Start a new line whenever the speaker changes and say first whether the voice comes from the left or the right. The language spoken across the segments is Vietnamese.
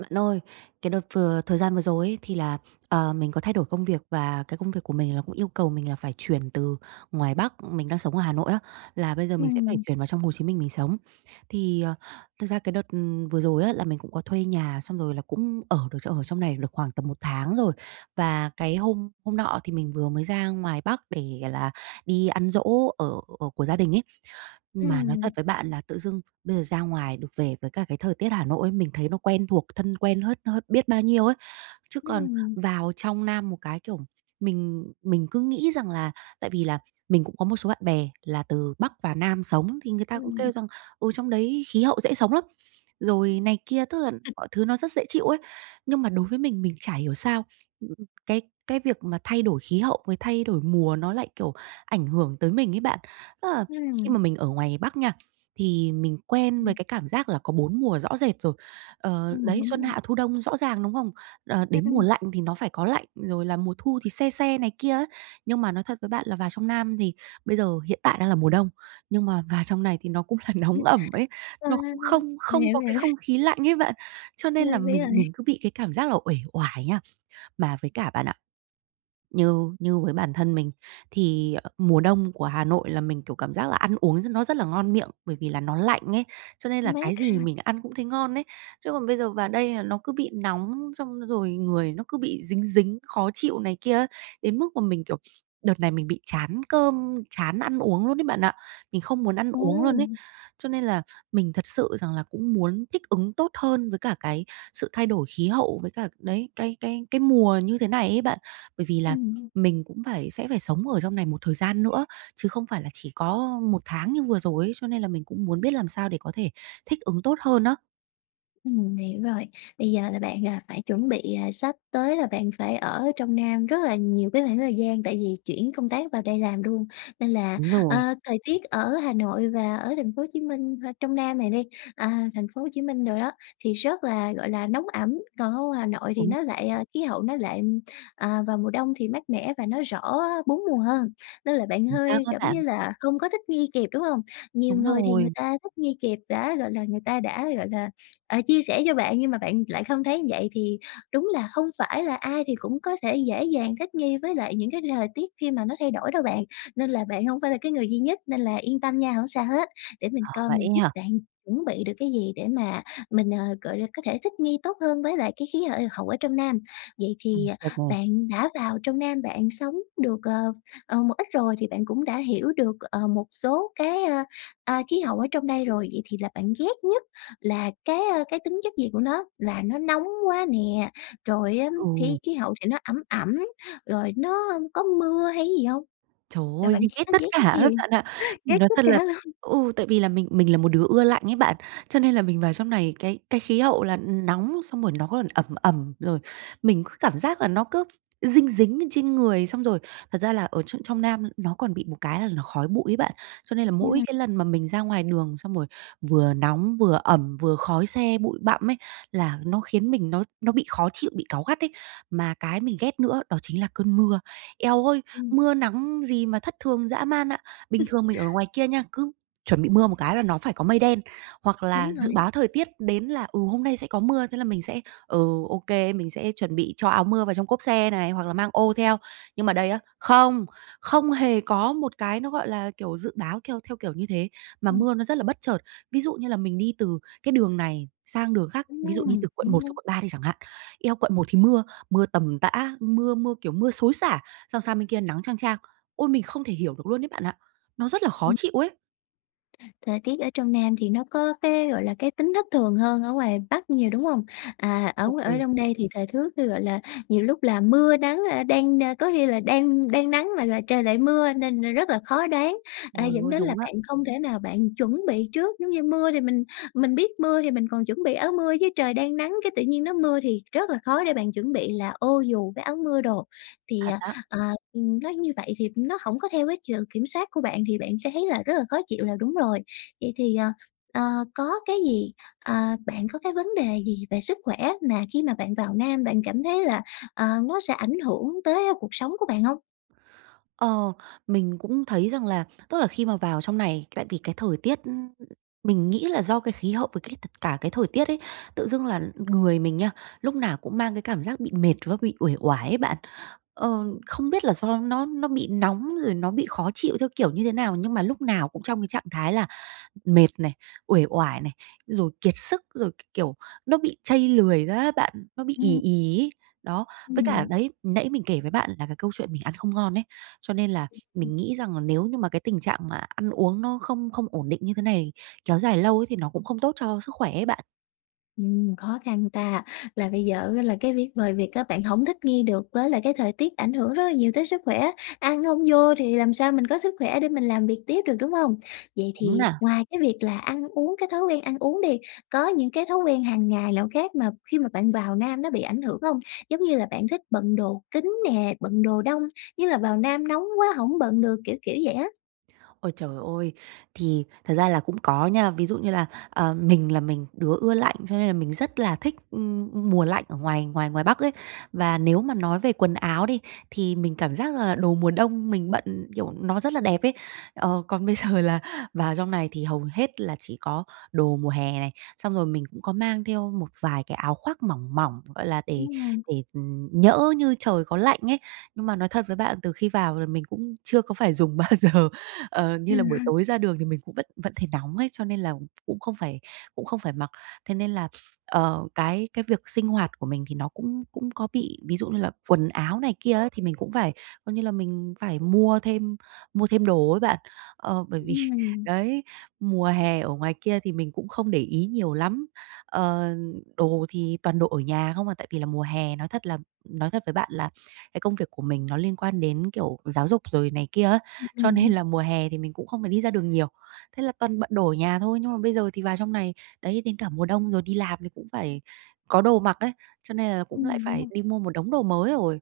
right: Bạn ơi, cái đợt vừa thời gian vừa rồi ấy, thì là, ờ, mình có thay đổi công việc và cái công việc của mình là cũng yêu cầu mình là phải chuyển từ ngoài Bắc, mình đang sống ở Hà Nội á, là bây giờ mình sẽ phải
left: Ừm.
right: chuyển vào trong Hồ Chí Minh mình sống. Thì, ờ, thực ra cái đợt, ừm, vừa rồi á, là mình cũng có thuê nhà xong rồi là cũng ở được ở trong này được khoảng tầm 1 tháng rồi. Và cái hôm hôm nọ thì mình vừa mới ra ngoài Bắc để, gọi là, đi ăn giỗ ở của gia đình ấy, mà nói thật
left: Ừm.
right: với bạn là tự dưng bây giờ ra ngoài được về với cả cái thời tiết ở Hà Nội ấy, mình thấy nó quen thuộc thân quen hết hết biết bao nhiêu ấy. Chứ còn
left: Ừm
right: vào trong Nam một cái, kiểu, mình mình cứ nghĩ rằng là tại vì là mình cũng có một số bạn bè là từ Bắc vào Nam sống thì người ta cũng
left: Ừm.
right: kêu rằng, ừ, trong đấy khí hậu dễ sống lắm, rồi này kia, tức là mọi thứ nó rất dễ chịu ấy. Nhưng mà đối với mình, mình chả hiểu sao, ừm, cái cái việc mà thay đổi khí hậu với thay đổi mùa nó lại, kiểu, ảnh hưởng tới mình ấy bạn. Tức là khi
left: Ừm.
right: mà mình ở ngoài Bắc nha, thì mình quen với
left: Ừm.
right: cái cảm giác là có 4 mùa rõ rệt rồi, ờ,
left: Ừm,
right: đấy,
left: đúng
right: xuân
left: rồi.
right: hạ thu đông rõ ràng, đúng không? Ờ,
left: Ừm,
right: đến mùa
left: ừm.
right: lạnh thì nó phải có lạnh, rồi là mùa thu thì se se này kia ấy. Nhưng mà nói thật với bạn là vào trong Nam thì bây giờ hiện tại đang là mùa đông, nhưng mà vào trong này thì nó cũng là
left: Ừm,
right: nóng ẩm ấy,
left: a,
right: nó cũng không
left: mình
right: không
left: hiểu,
right: có
left: mình
right: cái
left: hiểu.
right: không khí lạnh ấy bạn. Cho
left: Ơi,
right: nên là
left: biết
right: mình
left: rồi.
right: mình cứ bị cái cảm giác là uể oải nha. Mà với cả, bạn ạ, như như với bản thân mình thì, ờ, mùa đông của Hà Nội là mình, kiểu, cảm giác là ăn uống nó rất là ngon miệng, bởi vì là nó lạnh ấy, cho nên là cái
left: Mát
right: gì
left: ha.
right: mình ăn cũng thấy ngon ấy. Chứ còn bây giờ vào đây là nó cứ bị nóng xong rồi người nó cứ bị dính dính, khó chịu này kia ấy, đến mức mà mình, kiểu, đợt này mình bị chán cơm, chán ăn uống luôn ấy, bạn ạ, mình không muốn ăn
left: Ờ.
right: uống luôn ấy. Cho nên là mình thật sự rằng là cũng muốn thích ứng tốt hơn với cả cái sự thay đổi khí hậu với cả, đấy, cái cái cái mùa như thế này ấy bạn. Bởi vì là
left: Ừm.
right: mình cũng phải sẽ phải sống ở trong này một thời gian nữa, chứ không phải là chỉ có 1 tháng như vừa rồi ấy, cho nên là mình cũng muốn biết làm sao để có thể thích ứng tốt hơn á.
left: Ừm, mình hiểu rồi, bây giờ là bạn, ờ, phải chuẩn bị sắp tới là bạn phải ở trong Nam rất là nhiều cái khoảng thời gian, tại vì chuyển công tác vào đây làm luôn, nên là
right: Đúng
left: ờ,
right: rồi.
left: thời tiết ở Hà Nội và ở thành phố Hồ Chí Minh h trong Nam này đi, à, thành phố Hồ Chí Minh đồ đó, thì rất là, gọi là, nóng ẩm, còn ở ngoài Hà Nội thì
right: Đúng.
left: nó lại, ờ khí hậu nó lại, à, vào mùa đông thì mát mẻ và nó rõ 4 mùa hơn. Nên là bạn
right: Chính xác
left: hơi,
right: á
left: giống
right: bạn.
left: như là, không có thích nghi kịp, đúng hông? Nhiều
right: Đúng
left: người thì người
right: rồi.
left: ta thích nghi kịp đã gọi là, người ta đã, gọi là, à, chia sẻ cho bạn. Nhưng mà bạn lại không thấy vậy, thì đúng là không phải là ai thì cũng có thể dễ dàng thích nghi với lại những cái thời tiết khi mà nó thay đổi đâu bạn, nên là bạn hổng phải là cái người duy nhất nên là yên tâm nha, hổng sao hết! Để mình
right: Ờ,
left: coi
right: vậy
left: mình
right: ấy
left: giúp
right: hả?
left: bạn chuẩn bị được cái gì để mà mình, ờ, gọi là, có thể thích nghi tốt hơn với lại cái khí hệ hậu ở trong Nam. Vậy
right: Ừm,
left: thì
right: được nè.
left: bạn đã vào trong Nam bạn sống được, ờ, ờ, một ít rồi thì bạn cũng đã hiểu được, ờ, một số cái, ơ, ơ, khí hậu ở trong đây rồi, vậy thì là bạn ghét nhất là cái, ơ, cái tính chất gì của nó? Là nó nóng quá nè, rồi á
right: Ừ.
left: khí khí hậu thì nó ẩm ẩm, rồi nó có mưa hay cái gì hông?
right: Trời
left: Là
right: ơi!
left: bạn
right: Mình ghét
left: gh ghét
right: tất cả
left: nhất cái
right: á
left: gì?
right: bạn ạ. Mình
left: Ghét
right: nói
left: tất
right: thật là
left: cả luôn.
right: ừ, tại vì là mình mình là một đứa ưa lạnh ấy bạn, cho nên là mình vào trong này cái cái khí hậu là nóng xong rồi nó còn ẩm ẩm, rồi mình cứ cảm giác là nó cứ dinh dính lên trên người. Xong rồi thật ra là ở tr trong Nam nó còn bị một cái là nó khói bụi ấy bạn, cho nên là mỗi
left: Ừm.
right: cái lần mà mình ra ngoài đường xong rồi vừa nóng, vừa ẩm, vừa khói xe, bụi bặm ấy, là nó khiến mình nó nó bị khó chịu, bị cáu gắt ấy. Mà cái mình ghét nữa đó chính là cơn mưa. Eo ơi,
left: Ừm.
right: mưa nắng gì mà thất thường dã man ạ! Bình thường mình ở ngoài kia nha, cứ chuẩn bị mưa một cái là nó phải có mây đen hoặc
left: Đúng
right: là dự
left: rồi.
right: báo thời tiết đến là, ừ, hôm nay sẽ có mưa, thế là mình sẽ, ừ, OK, mình sẽ chuẩn bị cho áo mưa vào trong cốp xe này hoặc là mang ô theo. Nhưng mà đây á, không, không hề có một cái nó, gọi là, kiểu, dự báo theo theo kiểu như thế, mà
left: Ừm.
right: mưa nó rất là bất chợt. Ví dụ như là mình đi từ cái đường này sang đường khác,
left: Ừm,
right: ví dụ đi từ quận
left: đúng,
right: 1 xuống
left: đúng.
right: quận 3 đi chẳng hạn. Eo, quận 1 thì mưa, mưa tầm tã, mưa mưa, kiểu, mưa xối xả, xong sang bên kia nắng chang chang. Ôi, mình không thể hiểu được luôn ấy bạn ạ, nó rất là khó
left: Ừm.
right: chịu ấy!
left: Thời tiết ở trong Nam thì nó có cái, gọi là, cái tính thất thường hơn ở ngoài Bắc nhiều, đúng hông? À, ở
right: Ồ,
left: ở
right: ừ.
left: trong đây thì thời thước thư, gọi là, nhiều lúc là mưa nắng, a, đang n có khi là đang đang nắng mà là trời lại mưa nên, à, rất là khó đoán, à,
right: Trời
left: dẫn
right: ơi!
left: đến là
right: Đúng á.
left: bạn không thể nào bạn chuẩn bị trước. Giống như mưa thì mình mình biết mưa thì mình còn chuẩn bị áo mưa, chứ trời đang nắng cái tự nhiên nó mưa thì rất là khó để bạn chuẩn bị là ô dù với áo mưa đồ. Thì,
right: Thật
left: à,
right: á.
left: à, ừm, nói như vậy thì nó hổng có theo cái sự kiểm soát của bạn thì bạn sẽ thấy là rất là khó chịu là đúng rồi. Vậy thì, ờ, ờ, có cái gì à, bạn có cái vấn đề gì về sức khỏe mà khi mà bạn vào Nam bạn cảm thấy là, ờ, nó sẽ ảnh hưởng tới cuộc sống của bạn hông?
right: Ờ, mình cũng thấy rằng là tức là khi mà vào trong này, tại vì cái thời tiết, ưm, mình nghĩ là do cái khí hậu và cái tật cả cái thời tiết ấy, tự dưng là người mình nha, lúc nào cũng mang cái cảm giác bị mệt với bị uể oải ấy bạn. Ờ, không biết là do nó nó bị nóng rồi nó bị khó chịu theo kiểu như thế nào, nhưng mà lúc nào cũng trong cái trạng thái là mệt này, uể oải này, rồi kiệt sức, rồi cái kiểu nó bị chây lười ra á bạn, nó bị ì
left: Ừm.
right: ì ấy. Đó, với cả
left: Ừm.
right: đấy, nãy mình kể với bạn là cái câu chuyện mình ăn không ngon ấy, cho nên là
left: Ừm, ừm.
right: mình nghĩ rằng là nếu như mà cái tình trạng mà ăn uống nó không không ổn định như thế này kéo dài lâu ấy thì nó cũng không tốt cho sức khỏe ấy bạn.
left: Ừm, khó khăn ta, là bây giờ á, là cái viết ngoài việc á, bạn hổng thích nghi được với lại cái thời tiết ảnh hưởng rất là nhiều tới sức khỏe, ăn hông vô thì làm sao mình có sức khỏe để mình làm việc tiếp được, đúng hông? Vậy
right: Đúng
left: thì
right: nè.
left: ngoài cái việc là ăn uống, cái thói quen ăn uống đi, có những cái thói quen hằng ngày nào khác mà, khi mà bạn vào Nam nó bị ảnh hưởng hông? Giống như là bạn thích bận đồ kín nè, bận đồ đông, như là vào Nam nóng quá hổng bận được, kiểu, kiểu vậy á.
right: Ôi trời ôi! Thì thật ra là cũng có nha, ví dụ như là, ờ, mình là mình đứa ưa lạnh cho nên là mình rất là thích, ừm, ừm, mùa lạnh ở ngoài ngoài ngoài Bắc ấy. Và nếu mà nói về quần áo đi, thì mình cảm giác là đồ mùa đông mình bận, kiểu, nó rất là đẹp ấy. Ờ, còn bây giờ là vào trong này thì hầu hết là chỉ có đồ mùa hè này, xong rồi mình cũng có mang theo một vài cái áo khoác mỏng, mỏng, gọi là, để
left: [unintelligible]
right: để, ừm, nhỡ như trời có lạnh ấy. Nhưng mà nói thật với bạn từ khi vào là mình cũng chưa có phải dùng bao giờ, ờ, như là buổi tối ra đường thì mình cũng vẫn vẫn thấy nóng ấy, cho nên là cũng không phải cũng không phải mặc. Thế nên là, ờ, cái cái việc sinh hoạt của mình thì nó cũng cũng có bị, ví dụ như là quần áo này kia ấy thì mình cũng phải, coi như là, mình phải mua thêm, mua thêm đồ ấy bạn, ờ, bởi vì,
left: Ừm.
right: đấy, mùa hè ở ngoài kia thì mình cũng không để ý nhiều lắm, ờ, đồ thì toàn đồ ở nhà không à. Tại vì là mùa hè nói thật là nói thật với bạn là cái công việc của mình nó liên quan đến, kiểu, giáo dục rồi này kia á,
left: Ưm,
right: cho
left: ừm.
right: nên là mùa hè thì mình cũng không phải đi ra đường nhiều, thế là toàn bận đồ ở nhà thôi. Nhưng mà bây giờ thì vào trong này, đấy đến cả mùa đông rồi đi làm thì cũng phải có đồ mặc ấy, cho nên là cũng lại
left: Ừm, đúng
right: phải
left: rồi.
right: đi mua một đống đồ mới rồi.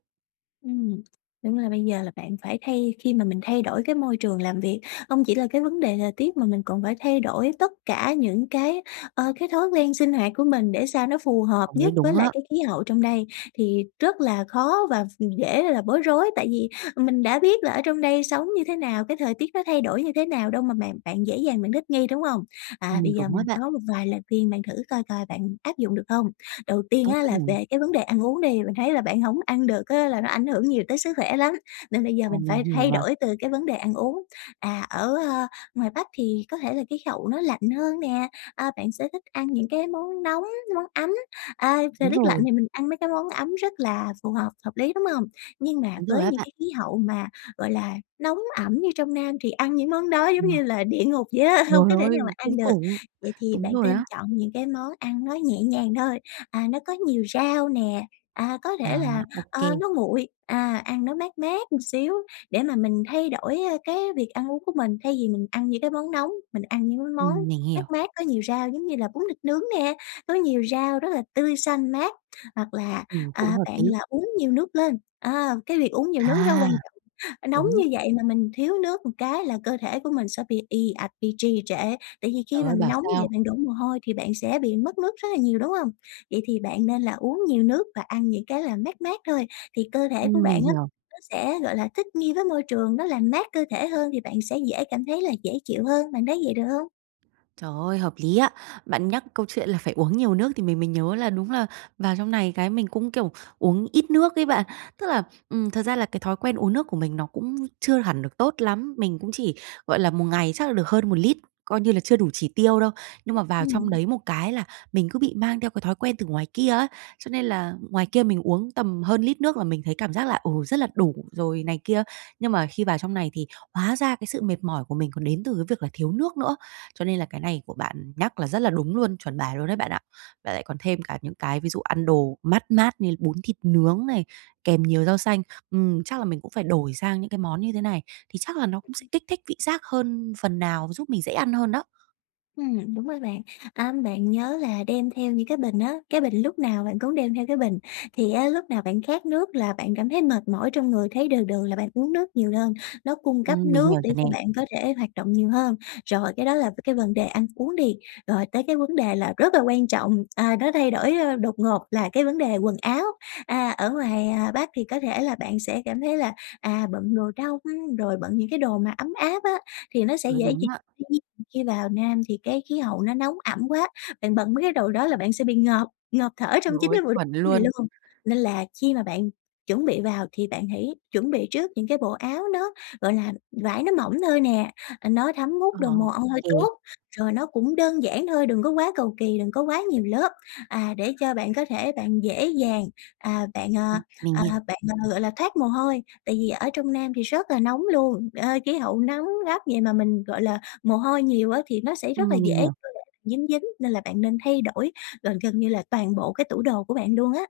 left: Ừm, đúng là bây giờ là bạn phải thay khi mà mình thay đổi cái môi trường làm việc, hông chỉ là cái vấn đề thời tiết mà mình còn phải thay đổi tất cả những cái, ờ, cái thói quen sinh hoạt của mình để sao nó phù hợp
right: Ờ, nói
left: nhất
right: đúng
left: với lại
right: á.
left: cái khí hậu trong đây thì rất là khó và ph dễ là bối rối. Tại vì mình đã biết là ở trong đây sống như thế nào, cái thời tiết nó thay đổi như thế nào đâu mà bạn bạn dễ dàng bạn thích nghi, đúng hông? À,
right: Ừm,
left: bây giờ
right: đúng á
left: mình
right: bạn.
left: có một vài lời khuyên mà thử coi coi bạn áp dụng được hông. Đầu tiên
right: Tốt
left: á,
right: quá
left: là
right: nè.
left: về cái vấn đề ăn uống đi. Mình thấy là bạn hổng ăn được á, là nó ảnh hưởng nhiều tới sức khỏe lắm, nên bây giờ
right: Ờ,
left: mình
right: mình
left: phải
right: hiểu
left: thay
right: mà.
left: đổi từ cái vấn đề ăn uống. À, ở, a, ngoài Bắc thì có thể là khí hậu nó lạnh hơn nè, à, bạn sẽ thích ăn những cái món nóng, món ấm. À, thời
right: Đúng
left: tiết lạnh
right: rồi.
left: thì mình ăn mấy cái món ấm rất là phù hợp, hợp lý, đúng hông? Nhưng mà
right: Đúng rồi
left: với
right: á
left: những
right: bạn.
left: cái khí hậu mà, gọi là, nóng ẩm như trong Nam thì ăn những món đó giống
right: Ừm.
left: như là địa ngục vậy á, hông
right: Trời
left: có thể
right: ơi,
left: nào mà ăn
right: kinh
left: được.
right: khủng.
left: Vậy thì
right: Đúng
left: bạn
right: rồi
left: nên
right: á.
left: chọn những cái món ăn nó nhẹ nhàng thôi, à, nó có nhiều rau nè, à, có
right: À,
left: thể là,
right: ô
left: ờ,
right: kê.
left: nó nguội, à, ăn nó mát mát một xíu để mà mình thay đổi, ơ, cái việc ăn uống của mình thay vì mình ăn những cái món nóng. Mình ăn những cái món
right: Ừm, mình
left: mát
right: hiểu.
left: mát có nhiều rau giống như là bún thịt nướng nè, có nhiều rau rất là tươi xanh mát, hoặc là,
right: Ừm, cũng
left: à,
right: hợp
left: bạn
right: lý.
left: là uống nhiều nước lên. À, cái việc uống nhiều nước rất
right: À.
left: quan trọng, nóng
right: Đúng.
left: như vậy mà mình thiếu nước một cái là cơ thể của mình sẽ bị ì ạch bị trì trệ. Tại vì
right: Trời
left: khi mà
right: ơi,
left: mình
right: bảo
left: nóng vậy
right: sao!
left: bạn đổ mồ hôi thì bạn sẽ bị mất nước rất là nhiều, đúng hông? Vậy thì bạn nên là uống nhiều nước và ăn những cái là mát mát thôi thì cơ thể của
right: Ừm, mình
left: bạn á,
right: hiểu.
left: nó sẽ, gọi là, thích nghi với môi trường, nó làm mát cơ thể hơn thì bạn sẽ dễ cảm thấy là dễ chịu hơn, bạn thấy vậy được hông?
right: Trời ơi, hợp lý á! Bạn nhắc câu chuyện là phải uống nhiều nước thì mình mới nhớ là đúng là vào trong này cái mình cũng, kiểu, uống ít nước ấy bạn. Tức là, ừm, thật ra là cái thói quen uống nước của mình nó cũng chưa hẳn được tốt lắm. Mình cũng chỉ, gọi là, một ngày chắc là được hơn 1 lít, coi như là chưa đủ chỉ tiêu đâu. Nhưng mà vào trong
left: Ừm.
right: đấy một cái là mình cứ bị mang theo cái thói quen từ ngoài kia ấy. Cho nên là ngoài kia mình uống tầm hơn lít nước là mình thấy cảm giác là, ừ, rất là đủ rồi này kia. Nhưng mà khi vào trong này thì hóa ra cái sự mệt mỏi của mình còn đến từ cái việc là thiếu nước nữa. Cho nên là cái này của bạn nhắc là rất là đúng luôn, chuẩn bài luôn đấy bạn ạ. Mà lại còn thêm cả những cái ví dụ ăn đồ mát mát như bún thịt nướng này, kèm nhiều rau xanh, ừm, chắc là mình cũng phải đổi sang những cái món như thế này thì chắc là nó cũng sẽ
left: [unintelligible]
right: kích thích vị giác hơn phần nào, giúp mình dễ ăn hơn đó.
left: Ừm, đúng rồi bạn. À, bạn nhớ là đem theo những cái bình á, cái bình, lúc nào bạn cũng đem theo cái bình, thì á lúc nào bạn khát nước là bạn cảm thấy mệt mỏi trong người, thấy đừ đừ là bạn uống nước nhiều đơn, nó cung cấp
right: Ừm, mình
left: nước
right: hiểu
left: để
right: rồi nè.
left: cho bạn có thể hoạt động nhiều hơn. Rồi, cái đó là cái vần đề ăn uống đi, rồi tới cái vấn đề là rất là quan trọng, à, nó thay đổi đột ngột là cái vấn đề quần áo. À, ở ngoài Bắc thì có thể là bạn sẽ cảm thấy là, à, bận đồ đông rồi bận những cái đồ mà ấm áp á, thì nó sẽ
right: Ừ,
left: dễ
right: đúng
left: dị
right: á.
left: [unintelligible] khi vào Nam thì cái khí hậu nó nóng ẩm quá, bạn bận mấy cái đồ đó là bạn sẽ bị ngợp ngợp thở trong
right: Trời
left: chính
right: ơi,
left: cái bộ đồ
right: chuẩn
left: của mình
right: luôn!
left: luôn. Nên là khi mà bạn chuẩn bị vào thì bạn hãy chuẩn bị trước những cái bộ áo nó, gọi là, vải nó mỏng thôi nè, nó thấm
right: Ờ,
left: hút được mồ
right: ô
left: hôi
right: kê.
left: tốt. Rồi nó cũng đơn giản thôi, đừng có quá cầu kỳ, đừng có quá nhiều lớp, à, để cho bạn có thể bạn dễ dàng, à, bạn,
right: Ừm,
left: à,
right: mình
left: à,
right: hiểu.
left: bạn, à, gọi là, thoát mồ hôi. Tại vì ở trong Nam thì rất là nóng luôn, ờ, khí hậu nắng gắt vậy mà mình, gọi là, mồ hôi nhiều á thì nó sẽ rất là
right: Ừm, mình
left: dễ
right: hiểu.
left: dính dính nên là bạn nên thay đổi gần gần như là toàn bộ cái tủ đồ của bạn luôn á.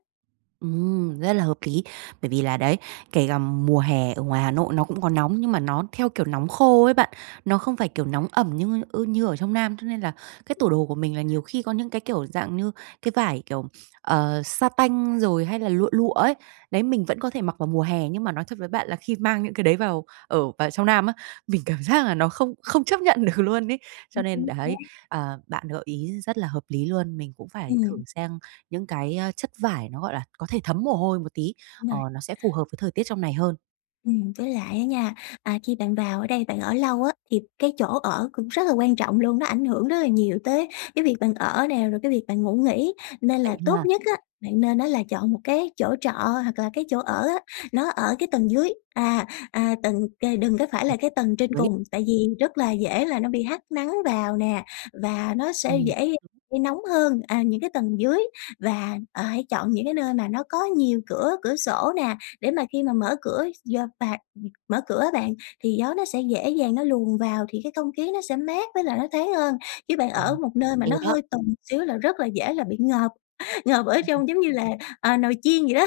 right: Ừm, rất là hợp lý, bởi vì là đấy, kể cả mùa hè ở ngoài Hà Nội nó cũng có nóng nhưng mà nó theo, kiểu, nóng khô ấy bạn, nó không phải, kiểu, nóng ẩm như, ơ, như ở trong Nam, cho nên là cái tủ đồ của mình là nhiều khi có những cái, kiểu, dạng như cái vải, kiểu, ờ, sa tanh rồi hay là lụa, lụa ấy. Đấy mình vẫn có thể mặc vào mùa hè nhưng mà nói thật với bạn là khi mang những cái đấy vào ở vào trong Nam á, mình cảm giác là nó không không chấp nhận được luôn ấy. Cho
left: Ừm,
right: nên
left: chính
right: đấy,
left: xác.
right: ờ, bạn gợi ý rất là hợp lý luôn, mình cũng phải thử
left: Ừm.
right: sang những cái, a, chất vải nó, gọi là, có thể thấm mồ hôi một tí,
left: Đúng
right: ờ,
left: rồi.
right: nó sẽ phù hợp với thời tiết trong này hơn.
left: Ừm, với lại á nha, à, khi bạn vào ở đây, bạn ở lâu á thì cái chỗ ở cũng rất là quan trọng luôn, nó ảnh hưởng rất là nhiều tới cái việc bạn ở nè, rồi cái việc bạn ngủ nghỉ. Nên là
right: Vậy
left: tốt
right: ha.
left: nhất á, bạn nên á, là chọn một cái chỗ trọ hoặc là cái chỗ ở á nó ở cái tầng dưới, à, à, tầng, kề đừng có phải
right: Ồ.
left: là cái tầng trên
right: Đấy.
left: cùng tại vì rất là dễ là nó bị hắt nắng vào nè và nó sẽ
right: Ừm
left: dễ
right: [unintelligible]
left: gây nóng hơn, à, những cái tầng dưới. Và, à, hãy chọn những cái nơi mà nó có nhiều cửa, cửa sổ nè, để mà khi mà mở cửa do phạt, ừm, mở cửa á bạn thì gió nó sẽ dễ dàng nó luồn vào thì cái không khí nó sẽ mát với lại nó thoáng hơn. Chứ bạn
right: Ờ,
left: ở một nơi mà
right: OK
left: nó
right: đó.
left: hơi tùng xíu là rất là dễ là bị ngợp, ngợp ở
right: Ừm, ừm.
left: trong giống như là, à, nồi chiên vậy đó.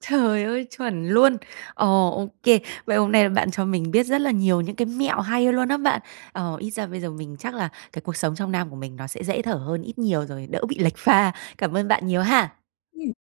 right: Trời ơi, chuẩn luôn. Ồ, ô kê, vậy hôm nay là bạn cho mình biết rất là nhiều những cái mẹo hay luôn á bạn. Ờ, ít ra bây giờ mình chắc là cái cuộc sống trong Nam của mình nó sẽ dễ thở hơn ít nhiều rồi, đỡ bị lệch pha. Cảm ơn bạn nhiều ha!
left: Ừm.